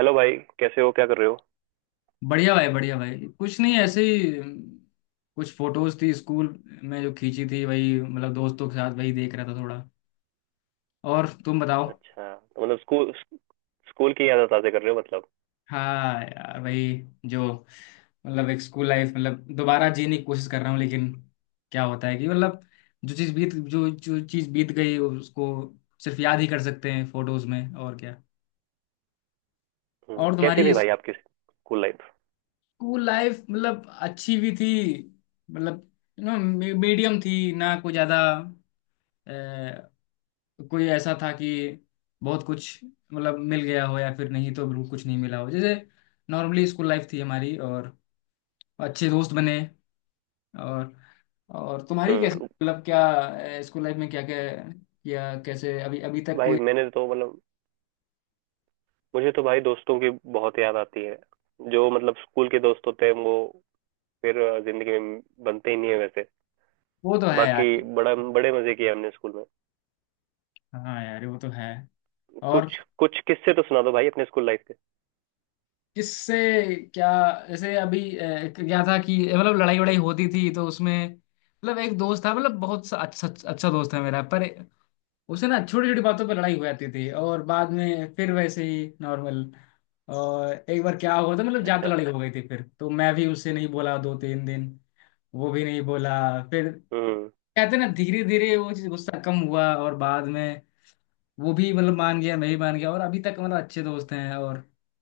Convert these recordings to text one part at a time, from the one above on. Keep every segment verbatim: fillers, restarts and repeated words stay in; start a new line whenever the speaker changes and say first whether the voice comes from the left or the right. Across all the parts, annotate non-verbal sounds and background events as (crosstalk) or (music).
right: Hello भाई। कैसे हो, क्या कर रहे हो?
left: बढ़िया भाई बढ़िया भाई कुछ नहीं ऐसे ही अम, कुछ फोटोज थी स्कूल में जो खींची थी वही मतलब दोस्तों के साथ वही देख रहा था थोड़ा। और तुम बताओ।
right: अच्छा, तो मतलब स्कूल स्कूल की यादें ताज़ा कर रहे हो मतलब।
left: हाँ यार वही जो मतलब एक स्कूल लाइफ मतलब दोबारा जीने की कोशिश कर रहा हूँ। लेकिन क्या होता है कि मतलब जो चीज़ बीत जो जो चीज़ बीत गई उसको सिर्फ याद ही कर सकते हैं फोटोज में, और क्या।
right: हम्म,
left: और
right: कैसी
left: तुम्हारी
right: थी भाई आपकी स्कूल लाइफ?
left: स्कूल लाइफ मतलब अच्छी भी थी, मतलब यू नो मीडियम थी ना। कोई ज़्यादा अ, कोई ऐसा था कि बहुत कुछ मतलब मिल गया हो या फिर नहीं तो बिल्कुल कुछ नहीं मिला हो। जैसे नॉर्मली स्कूल लाइफ थी हमारी, और अच्छे दोस्त बने। और और तुम्हारी कैसे
right: हम्म,
left: मतलब क्या स्कूल लाइफ में क्या क्या किया कैसे अभी अभी तक
right: भाई
left: कोई।
right: मैंने तो मतलब मुझे तो भाई दोस्तों की बहुत याद आती है। जो मतलब स्कूल के दोस्त होते हैं वो फिर जिंदगी में बनते ही नहीं है वैसे।
left: वो तो है
right: बाकी
left: यार।
right: बड़ा बड़े मजे किए हमने स्कूल में।
left: हाँ यार वो तो है। और
right: कुछ कुछ किस्से तो सुना दो भाई अपने स्कूल लाइफ के।
left: किससे क्या? जैसे अभी अ, क्या था कि मतलब लड़ाई वड़ाई होती थी तो उसमें मतलब एक दोस्त था, मतलब बहुत सा- अच्छा अच्छा दोस्त है मेरा, पर उसे ना छोटी छोटी बातों पे लड़ाई हो जाती थी और बाद में फिर वैसे ही नॉर्मल। और एक बार क्या हुआ था, मतलब ज्यादा तो
right: अच्छा।
left: लड़ाई हो गई थी फिर तो मैं भी उससे नहीं बोला दो तीन दिन, वो भी नहीं बोला। फिर
right: हम्म।
left: कहते ना धीरे धीरे वो चीज गुस्सा कम हुआ और बाद में वो भी मतलब मान गया मैं भी मान गया, और अभी तक मतलब अच्छे दोस्त हैं। और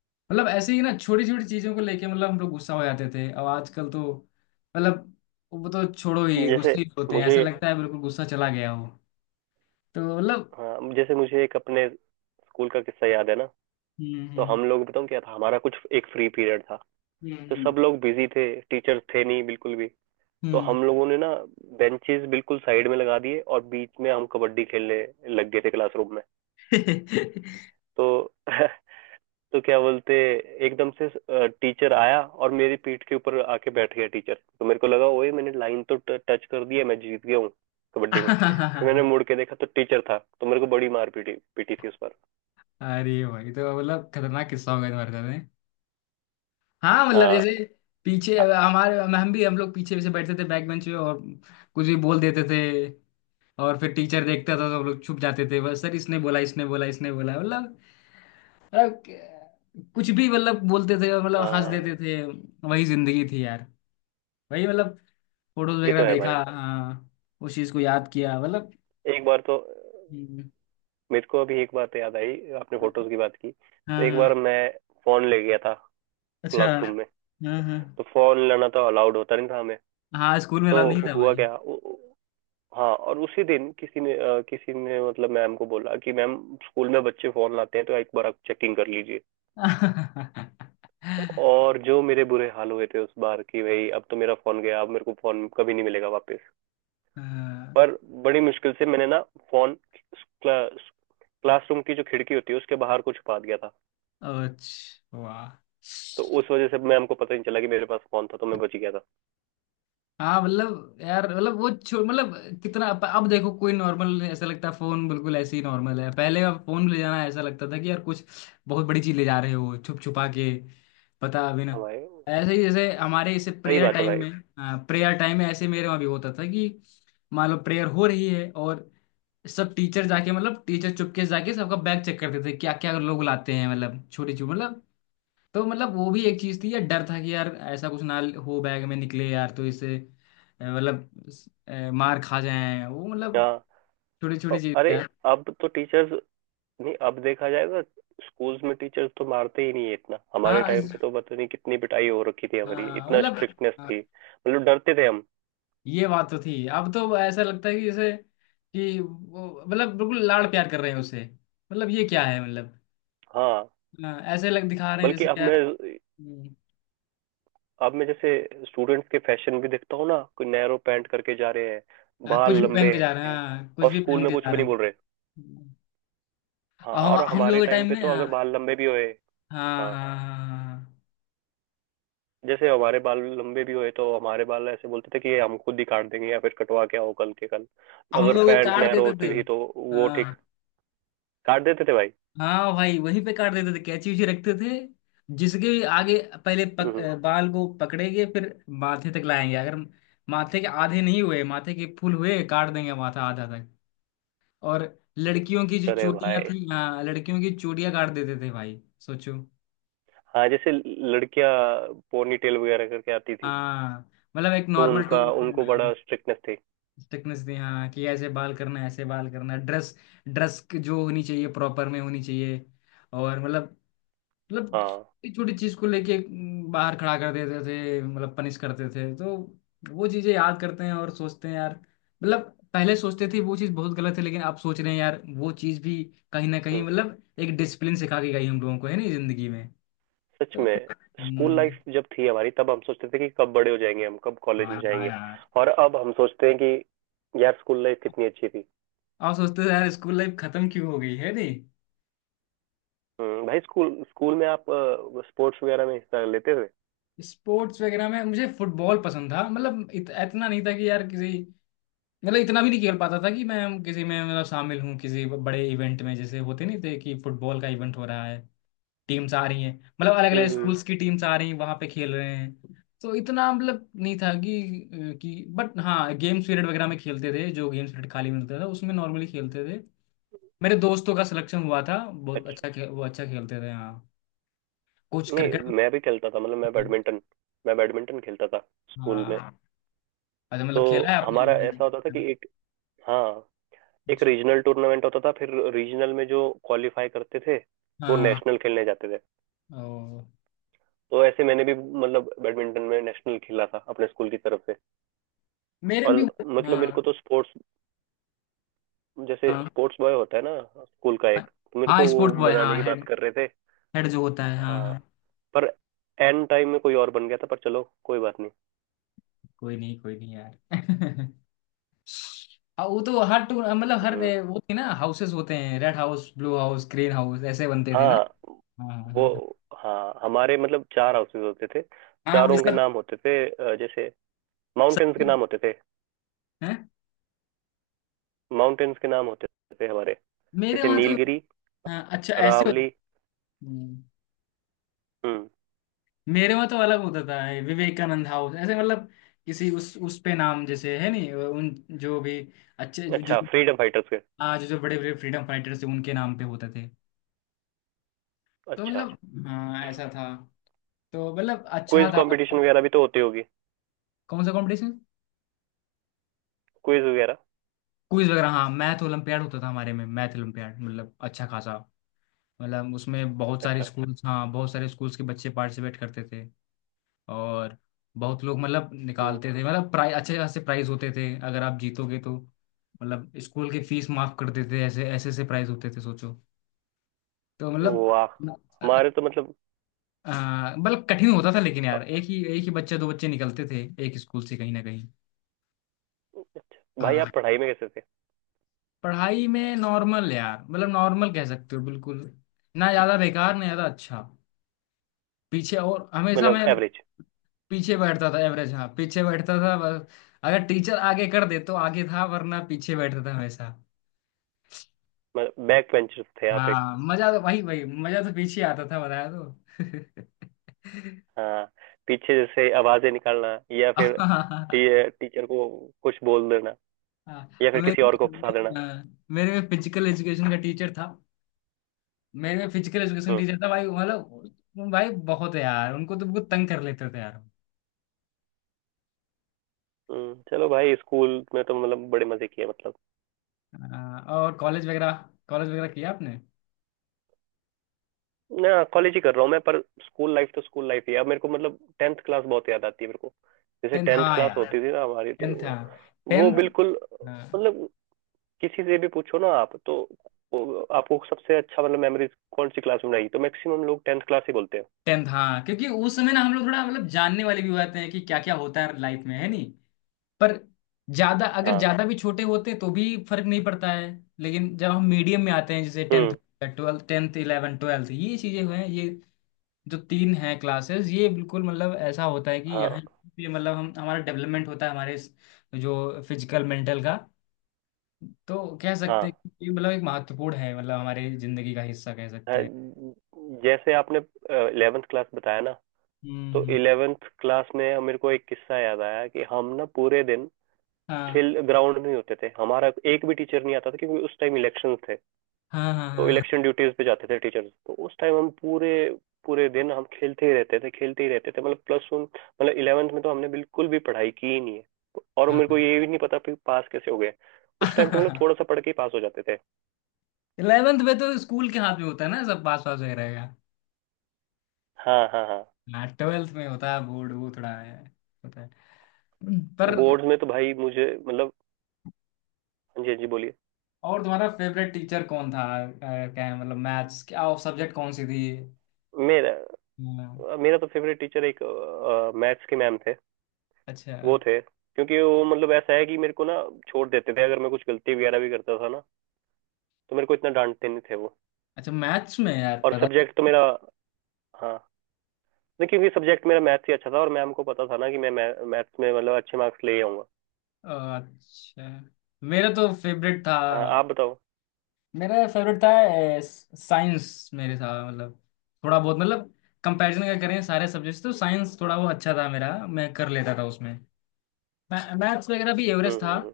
left: मतलब ऐसे ही ना छोटी छोटी चीजों को लेके मतलब हम लोग गुस्सा हो जाते थे, और आजकल तो मतलब वो तो छोड़ो ही,
right: जैसे
left: गुस्से ही होते हैं,
right: मुझे
left: ऐसा लगता है बिल्कुल गुस्सा चला गया हो। तो मतलब
right: हाँ, जैसे मुझे एक अपने स्कूल का किस्सा याद है ना।
left: हम्म।
right: तो
left: हम्म।
right: हम लोग, बताऊँ क्या था हमारा? कुछ एक फ्री पीरियड था। तो
left: हम्म
right: सब लोग बिजी थे, टीचर थे नहीं बिल्कुल भी। तो
left: हम्म
right: हम लोगों ने ना बेंचेस बिल्कुल साइड में लगा दिए और बीच में हम कबड्डी खेलने लग गए थे क्लासरूम में। तो (laughs) तो क्या बोलते, एकदम से टीचर आया और मेरी पीठ के ऊपर आके बैठ गया टीचर। तो मेरे को लगा ओए, मैंने लाइन तो टच कर दी है, मैं जीत गया हूँ कबड्डी में। फिर मैंने
left: (laughs)
right: मुड़ के देखा तो टीचर था, तो मेरे को बड़ी मार पीटी पीटी थी उस पर।
left: अरे भाई तो मतलब खतरनाक किस्सा हो गया तुम्हारे साथ में। हाँ मतलब जैसे
right: हाँ।
left: पीछे हमारे हम भी हम लोग पीछे से बैठते थे बैक बेंच पे, और कुछ भी बोल देते थे। और फिर टीचर देखता था तो हम लोग छुप जाते थे, बस सर इसने बोला इसने बोला इसने बोला, मतलब मतलब कुछ भी मतलब बोलते थे और मतलब हंस
right: हाँ,
left: देते थे। वही जिंदगी थी यार, वही मतलब फोटोज
right: ये
left: वगैरह
right: तो है
left: देखा,
right: भाई।
left: हाँ उस चीज को याद किया मतलब।
right: एक बार तो
left: हम्म।
right: मेरे को अभी एक बात याद आई। आपने फोटोज की बात की तो एक बार
left: हाँ।
right: मैं फोन ले गया था
left: अच्छा।
right: क्लासरूम में।
left: हाँ, हाँ,
right: तो फोन लेना तो अलाउड होता नहीं था हमें।
left: हाँ, स्कूल में
right: तो
left: अलाउ नहीं था
right: हुआ
left: भाई।
right: क्या, उ- उ- हाँ, और उसी दिन किसी ने अ, किसी ने मतलब मैम को बोला कि मैम स्कूल में बच्चे फोन लाते हैं, तो एक बार आप चेकिंग कर लीजिए। और जो मेरे बुरे हाल हुए थे उस बार कि भाई अब तो मेरा फोन गया, अब मेरे को फोन कभी नहीं मिलेगा वापस।
left: हाँ।
right: पर बड़ी मुश्किल से मैंने ना फोन, क्लास क्लासरूम की जो खिड़की होती है उसके बाहर को छुपा दिया था।
left: अच्छा, वाह।
right: तो उस वजह से मैम को पता नहीं चला कि मेरे पास फोन था, तो मैं बच गया था।
left: हाँ मतलब यार मतलब वो छो- मतलब कितना, अब अब देखो कोई नॉर्मल ऐसा लगता है फोन, बिल्कुल ऐसे ही नॉर्मल है। पहले अब फोन ले जाना ऐसा लगता था कि यार कुछ बहुत बड़ी चीज ले जा रहे हो छुप छुपा के, पता अभी
right: हाँ
left: ना।
right: भाई।
left: ऐसे ही जैसे हमारे इसे
right: सही
left: प्रेयर
right: बात है
left: टाइम
right: भाई।
left: में। हाँ, प्रेयर टाइम में ऐसे मेरे वहाँ भी होता था कि मान लो प्रेयर हो रही है और सब टीचर जाके मतलब टीचर चुपके से जाके सबका बैग चेक करते थे क्या क्या लोग लाते हैं, मतलब छोटी छोटी मतलब तो मतलब वो भी एक चीज थी यार। डर था कि यार ऐसा कुछ ना हो बैग में, निकले यार तो इससे अ, मतलब अ, मार खा जाए वो, मतलब
right: हाँ।
left: छोटी
right: अ-
left: छोटी चीज
right: अरे,
left: यार।
right: अब तो टीचर्स, नहीं, अब देखा जाएगा स्कूल्स में टीचर्स तो मारते ही नहीं है इतना। हमारे
left: हाँ
right: टाइम
left: इस-
right: पे तो पता नहीं कितनी पिटाई हो रखी थी हमारी,
left: हाँ
right: इतना
left: मतलब
right: स्ट्रिक्टनेस
left: हाँ,
right: थी मतलब डरते थे हम।
left: ये बात तो थी। अब तो ऐसा लगता है कि जैसे कि वो मतलब बिल्कुल लाड़ प्यार कर रहे हैं उसे, मतलब ये क्या है मतलब।
right: हाँ।
left: हाँ, ऐसे लग दिखा रहे हैं
right: बल्कि
left: जैसे
right: अब मैं
left: यार। हम्म।
right: अब मैं जैसे स्टूडेंट्स के फैशन भी देखता हूँ ना, कोई नैरो पैंट करके जा रहे हैं,
left: हाँ, कुछ
right: बाल
left: भी पहन
right: लंबे
left: के जा रहे हैं,
right: हैं,
left: हाँ कुछ
right: और
left: भी
right: स्कूल
left: पहन
right: में
left: के जा
right: कुछ भी
left: रहे
right: नहीं
left: हैं।
right: बोल रहे। हाँ,
left: और हम
right: और
left: हम
right: हमारे
left: लोग के
right: टाइम
left: टाइम
right: पे
left: में,
right: तो अगर
left: हाँ,
right: बाल लंबे भी होए,
left: हाँ,
right: हाँ,
left: हाँ, हाँ, हाँ। हाँ, हाँ।
right: जैसे हमारे बाल लंबे भी हुए तो हमारे बाल ऐसे बोलते थे कि ये हम खुद ही काट देंगे या फिर कटवा के आओ कल के कल।
left: हम
right: अगर
left: लोग एक
right: पैंट
left: कार्ड
right: नैरो
left: देते थे।
right: होती थी तो वो ठीक
left: हाँ,
right: काट देते थे भाई।
left: हाँ भाई वहीं पे कार्ड देते थे, कैची उची रखते थे। जिसके भी आगे, पहले
right: हम्म,
left: पक,
right: हम्म।
left: अ, बाल को पकड़ेंगे फिर माथे तक लाएंगे। अगर माथे के आधे नहीं हुए, माथे के फुल हुए, काट देंगे माथा आधा तक। और लड़कियों की जो
right: अरे
left: चूड़ियां
right: भाई।
left: थी, हाँ लड़कियों की चूड़ियां काट देते थे भाई, सोचो।
right: हाँ, जैसे लड़कियां पोनी टेल वगैरह करके आती थी,
left: हाँ मतलब एक
right: तो
left: नॉर्मल टू
right: उनका, उनको बड़ा स्ट्रिक्टनेस थी।
left: थिकनेस दी, हाँ कि ऐसे बाल करना है, ऐसे बाल करना है, ड्रेस ड्रेस जो होनी चाहिए प्रॉपर में होनी चाहिए, और मतलब मतलब
right: हाँ।
left: छोटी छोटी चीज को लेके म, बाहर खड़ा कर देते थे, मतलब पनिश करते थे तो। वो चीजें याद करते हैं और सोचते हैं यार, मतलब पहले सोचते थे वो चीज बहुत गलत है, लेकिन आप सोच रहे हैं यार वो चीज भी कहीं ना कहीं
right: हम्म,
left: मतलब एक डिसिप्लिन सिखा के गई हम लोगों को है नहीं जिंदगी में।
right: सच
left: तो
right: में। स्कूल
left: हम्म,
right: लाइफ जब थी हमारी तब हम सोचते थे कि कब बड़े हो जाएंगे हम, कब कॉलेज में
left: हाँ
right: जाएंगे,
left: यार।
right: और अब हम सोचते हैं कि यार स्कूल लाइफ कितनी अच्छी थी।
left: आप सोचते थे यार स्कूल लाइफ खत्म क्यों हो गई है नहीं।
right: हम्म, भाई स्कूल स्कूल में आप स्पोर्ट्स वगैरह में हिस्सा लेते थे?
left: स्पोर्ट्स वगैरह में मुझे फुटबॉल पसंद था, मतलब इत, इतना नहीं था कि यार किसी मतलब इतना भी नहीं खेल पाता था कि मैं किसी में मतलब शामिल हूँ किसी बड़े इवेंट में, जैसे होते नहीं थे कि फुटबॉल का इवेंट हो रहा है, टीम्स आ रही हैं, मतलब अलग अलग
right: हम्म।
left: स्कूल्स, हाँ की टीम्स आ रही हैं वहाँ पे खेल रहे हैं। तो इतना मतलब नहीं था कि कि बट हाँ गेम्स पीरियड वगैरह में खेलते थे, जो गेम्स पीरियड खाली मिलता था उसमें नॉर्मली खेलते थे। मेरे दोस्तों का सिलेक्शन हुआ था, बहुत
right: अच्छा,
left: अच्छा खे, वो अच्छा खेलते थे हाँ, कुछ
right: नहीं,
left: क्रिकेट।
right: मैं भी खेलता था। मतलब मैं बैडमिंटन मैं बैडमिंटन खेलता था स्कूल में।
left: हाँ, अच्छा
right: तो
left: मतलब खेला है आपने।
right: हमारा ऐसा होता था कि एक, हाँ, एक
left: अच्छा।
right: रीजनल टूर्नामेंट होता था, फिर रीजनल में जो क्वालिफाई करते थे वो
left: हाँ।
right: नेशनल खेलने जाते थे।
left: ओ।
right: तो ऐसे मैंने भी मतलब बैडमिंटन में नेशनल खेला था अपने स्कूल की तरफ से।
left: मेरे
right: और
left: भी।
right: मतलब मेरे
left: हाँ,
right: को तो स्पोर्ट्स, जैसे
left: हाँ,
right: स्पोर्ट्स बॉय होता है ना स्कूल का
left: हाँ,
right: एक, तो मेरे
left: हाँ
right: को वो
left: स्पोर्ट बॉय
right: बनाने
left: हाँ
right: की बात
left: हेड,
right: कर रहे थे।
left: हेड जो होता है हाँ,
right: हाँ।
left: हाँ।
right: पर एंड टाइम में कोई और बन गया था, पर चलो कोई बात नहीं।
left: कोई नहीं, कोई नहीं यार। (laughs) हाँ, वो तो हर टूर मतलब हर
right: हम्म।
left: ए, वो थी ना हाउसेस होते हैं, red house blue house green house ऐसे बनते थे ना।
right: हाँ।
left: हाँ, हाँ,
right: वो,
left: हाँ, हाँ।
right: हाँ, हमारे मतलब चार हाउसेस होते थे,
left: हाँ, हम
right: चारों के
left: सब
right: नाम होते थे अ, जैसे
left: सब
right: माउंटेन्स के नाम होते थे।
left: हैं।
right: माउंटेन्स के नाम होते थे हमारे,
left: मेरे
right: जैसे
left: वहाँ तो,
right: नीलगिरी,
left: हाँ अच्छा ऐसे होता-
right: अरावली।
left: हम्म,
right: हम्म।
left: मेरे वहाँ तो अलग होता था, ये विवेकानंद हाउस, ऐसे मतलब किसी उस उस पे नाम जैसे है नहीं, उन जो भी अच्छे जो
right: अच्छा, फ्रीडम फाइटर्स के।
left: आज जो बड़े बड़े फ्रीडम फाइटर्स थे उनके नाम पे होते थे। तो
right: अच्छा।
left: मतलब हाँ ऐसा था, तो मतलब अच्छा
right: क्विज
left: था।
right: कंपटीशन वगैरह भी तो होती होगी?
left: कौन सा कंपटीशन?
right: क्विज वगैरह।
left: क्विज वगैरह हाँ, मैथ ओलंपियाड होता था हमारे में, मैथ ओलंपियाड मतलब अच्छा खासा, मतलब उसमें बहुत सारे
right: अच्छा।
left: स्कूल्स, हाँ बहुत सारे स्कूल्स के बच्चे पार्टिसिपेट करते थे। और बहुत लोग मतलब
right: हम्म।
left: निकालते थे, मतलब प्राइज अच्छे खासे प्राइज होते थे, अगर आप जीतोगे तो मतलब स्कूल की फीस माफ कर देते, ऐसे ऐसे ऐसे प्राइज होते थे, सोचो। तो मतलब
right: वाह। हमारे तो मतलब,
left: आ, मतलब कठिन होता था, लेकिन
right: ह-
left: यार एक ही एक ही बच्चे दो बच्चे निकलते थे एक स्कूल से, कहीं ना कहीं।
right: भाई,
left: आ,
right: आप पढ़ाई में कैसे थे?
left: पढ़ाई में नॉर्मल यार, मतलब नॉर्मल कह सकते हो बिल्कुल, ना ज्यादा बेकार ना ज्यादा अच्छा। पीछे और हमेशा
right: मतलब
left: मैं
right: एवरेज?
left: पीछे बैठता था, एवरेज हाँ पीछे बैठता था बस, अगर टीचर आगे कर दे तो आगे था, वरना पीछे बैठता था हमेशा।
right: मतलब बैक बेंचर्स थे आप?
left: हाँ मजा तो वही, वही मजा तो पीछे आता था, बताया तो।
right: हाँ, पीछे जैसे आवाजें निकालना, या फिर
left: (laughs)
right: टी, टीचर को कुछ बोल देना,
left: हाँ,
right: या फिर
left: मेरे
right: किसी और को फंसा देना।
left: मेरे में फिजिकल एजुकेशन का टीचर था, मेरे फिजिकल एजुकेशन
right: हम्म।
left: टीचर था भाई, मतलब भाई बहुत है यार, उनको तो बहुत तंग कर लेते थे यार।
right: हम्म, चलो भाई स्कूल में तो मतलब बड़े मजे किए मतलब।
left: अ, और कॉलेज वगैरह, कॉलेज वगैरह किया आपने?
right: ना, कॉलेज ही कर रहा हूँ मैं, पर स्कूल लाइफ तो स्कूल लाइफ ही है। अब मेरे को मतलब टेंथ क्लास बहुत याद आती है मेरे को। जैसे
left: टेंथ
right: टेंथ
left: हाँ
right: क्लास
left: यार,
right: होती थी ना हमारी, तो
left: टेंथ हाँ,
right: वो
left: टेंथ।
right: बिल्कुल
left: हाँ
right: मतलब, किसी से भी पूछो ना आप तो, वो आपको सबसे अच्छा मतलब मेमोरीज कौन सी क्लास में बनाई, तो मैक्सिमम लोग टेंथ क्लास ही बोलते हैं।
left: टेंथ, हाँ क्योंकि उस समय ना हम लोग थोड़ा मतलब जानने वाले भी हुए थे हैं कि क्या क्या होता है लाइफ में, है नी। पर ज्यादा, अगर
right: हाँ।
left: ज्यादा भी छोटे होते तो भी फर्क नहीं पड़ता है। लेकिन जब हम मीडियम में आते हैं जैसे टेंथ
right: हम्म।
left: ट्वेल्थ, टेंथ इलेवन ट्वेल्थ, ये चीजें हुए हैं ये जो तीन हैं क्लासेस, ये बिल्कुल मतलब ऐसा होता है कि यहाँ
right: हाँ।
left: पे मतलब हम हमारा डेवलपमेंट होता है हमारे इस- जो फिजिकल मेंटल का, तो कह सकते
right: हाँ,
left: हैं कि ये मतलब एक महत्वपूर्ण है मतलब हमारे जिंदगी का हिस्सा कह सकते
right: हाँ,
left: हैं।
right: जैसे आपने इलेवेंथ क्लास बताया ना,
left: हम्म,
right: तो
left: हम्म,
right: इलेवेंथ क्लास में मेरे को एक किस्सा याद आया कि हम ना पूरे दिन
left: हाँ,
right: खेल ग्राउंड में ही होते थे, हमारा एक भी टीचर नहीं आता था क्योंकि उस टाइम इलेक्शन थे।
left: हाँ,
right: तो
left: हाँ,
right: इलेक्शन ड्यूटीज पे जाते थे टीचर्स, तो उस टाइम हम पूरे पूरे दिन हम खेलते ही रहते थे, खेलते ही रहते थे। मतलब प्लस वन मतलब इलेवेंथ में तो हमने बिल्कुल भी पढ़ाई की ही नहीं है, और
left: हाँ,
right: मेरे को ये भी नहीं पता कि पास कैसे हो गए। उस टाइम तो मतलब
left: हाँ।
right: थोड़ा सा पढ़ के ही पास हो जाते थे।
left: इलेवेंथ (laughs) में तो स्कूल के हाथ में होता है ना सब पास पास वगैरह।
right: हाँ, हाँ, हाँ।
left: हाँ ट्वेल्थ में होता है बोर्ड वो थोड़ा है, होता है। पर
right: बोर्ड्स में तो भाई मुझे मतलब, हाँ जी, हाँ जी, बोलिए।
left: और तुम्हारा फेवरेट टीचर कौन था? अ, क्या है मतलब मैथ्स क्या और सब्जेक्ट कौन सी थी?
right: मेरा
left: हाँ,
right: मेरा तो फेवरेट टीचर एक मैथ्स के मैम थे।
left: अच्छा।
right: वो थे क्योंकि वो मतलब ऐसा है कि मेरे को ना छोड़ देते थे, अगर मैं कुछ गलती वगैरह भी करता था ना, तो मेरे को इतना डांटते नहीं थे वो।
left: अच्छा, मैथ्स में यार
right: और
left: पता।
right: सब्जेक्ट तो मेरा, हाँ, नहीं, क्योंकि सब्जेक्ट मेरा मैथ्स ही अच्छा था और मैम को पता था ना कि मैं मैथ्स में मतलब अच्छे मार्क्स ले आऊंगा।
left: अ, अच्छा, मेरा तो फेवरेट था,
right: हाँ, आप बताओ।
left: मेरा फेवरेट था साइंस, मेरे था मतलब थोड़ा बहुत मतलब कंपैरिजन अगर करें सारे सब्जेक्ट्स तो साइंस थोड़ा वो अच्छा था मेरा, मैं कर लेता था उसमें। मैथ्स वगैरह भी एवरेज
right: हम्म,
left: था,
right: हम्म, हम्म।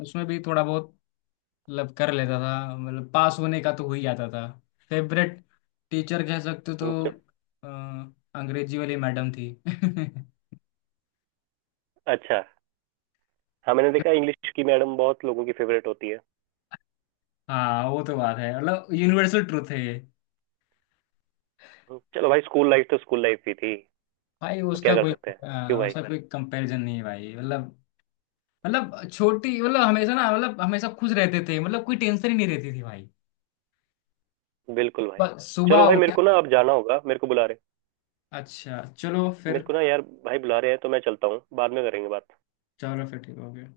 left: उसमें भी थोड़ा बहुत मतलब कर लेता था, मतलब पास होने का तो हो ही जाता था। फेवरेट टीचर कह सकते हो
right: हम्म,
left: तो
right: च-
left: अ, अंग्रेजी वाली मैडम थी। (laughs)
right: अच्छा। हाँ, मैंने देखा इंग्लिश की मैडम बहुत लोगों की फेवरेट होती है।
left: हाँ वो तो बात है, मतलब यूनिवर्सल ट्रूथ है ये।
right: हम्म, चलो भाई स्कूल लाइफ तो स्कूल लाइफ ही थी,
left: भाई
right: तो क्या
left: उसका
right: कर
left: कोई
right: सकते हैं? क्यों
left: अ,
right: भाई।
left: उसका कोई कंपैरिजन नहीं है भाई, मतलब मतलब छोटी मतलब हमेशा ना, मतलब हमेशा खुश रहते थे, मतलब कोई टेंशन ही नहीं रहती थी भाई,
right: बिल्कुल भाई।
left: बस
right: चलो
left: सुबह
right: भाई, मेरे
left: उठे।
right: को ना अब जाना होगा, मेरे को बुला रहे।
left: अच्छा चलो
right: मेरे
left: फिर।
right: को ना यार, भाई बुला रहे हैं, तो मैं चलता हूँ, बाद में करेंगे बात।
left: चलो फिर ठीक हो गया।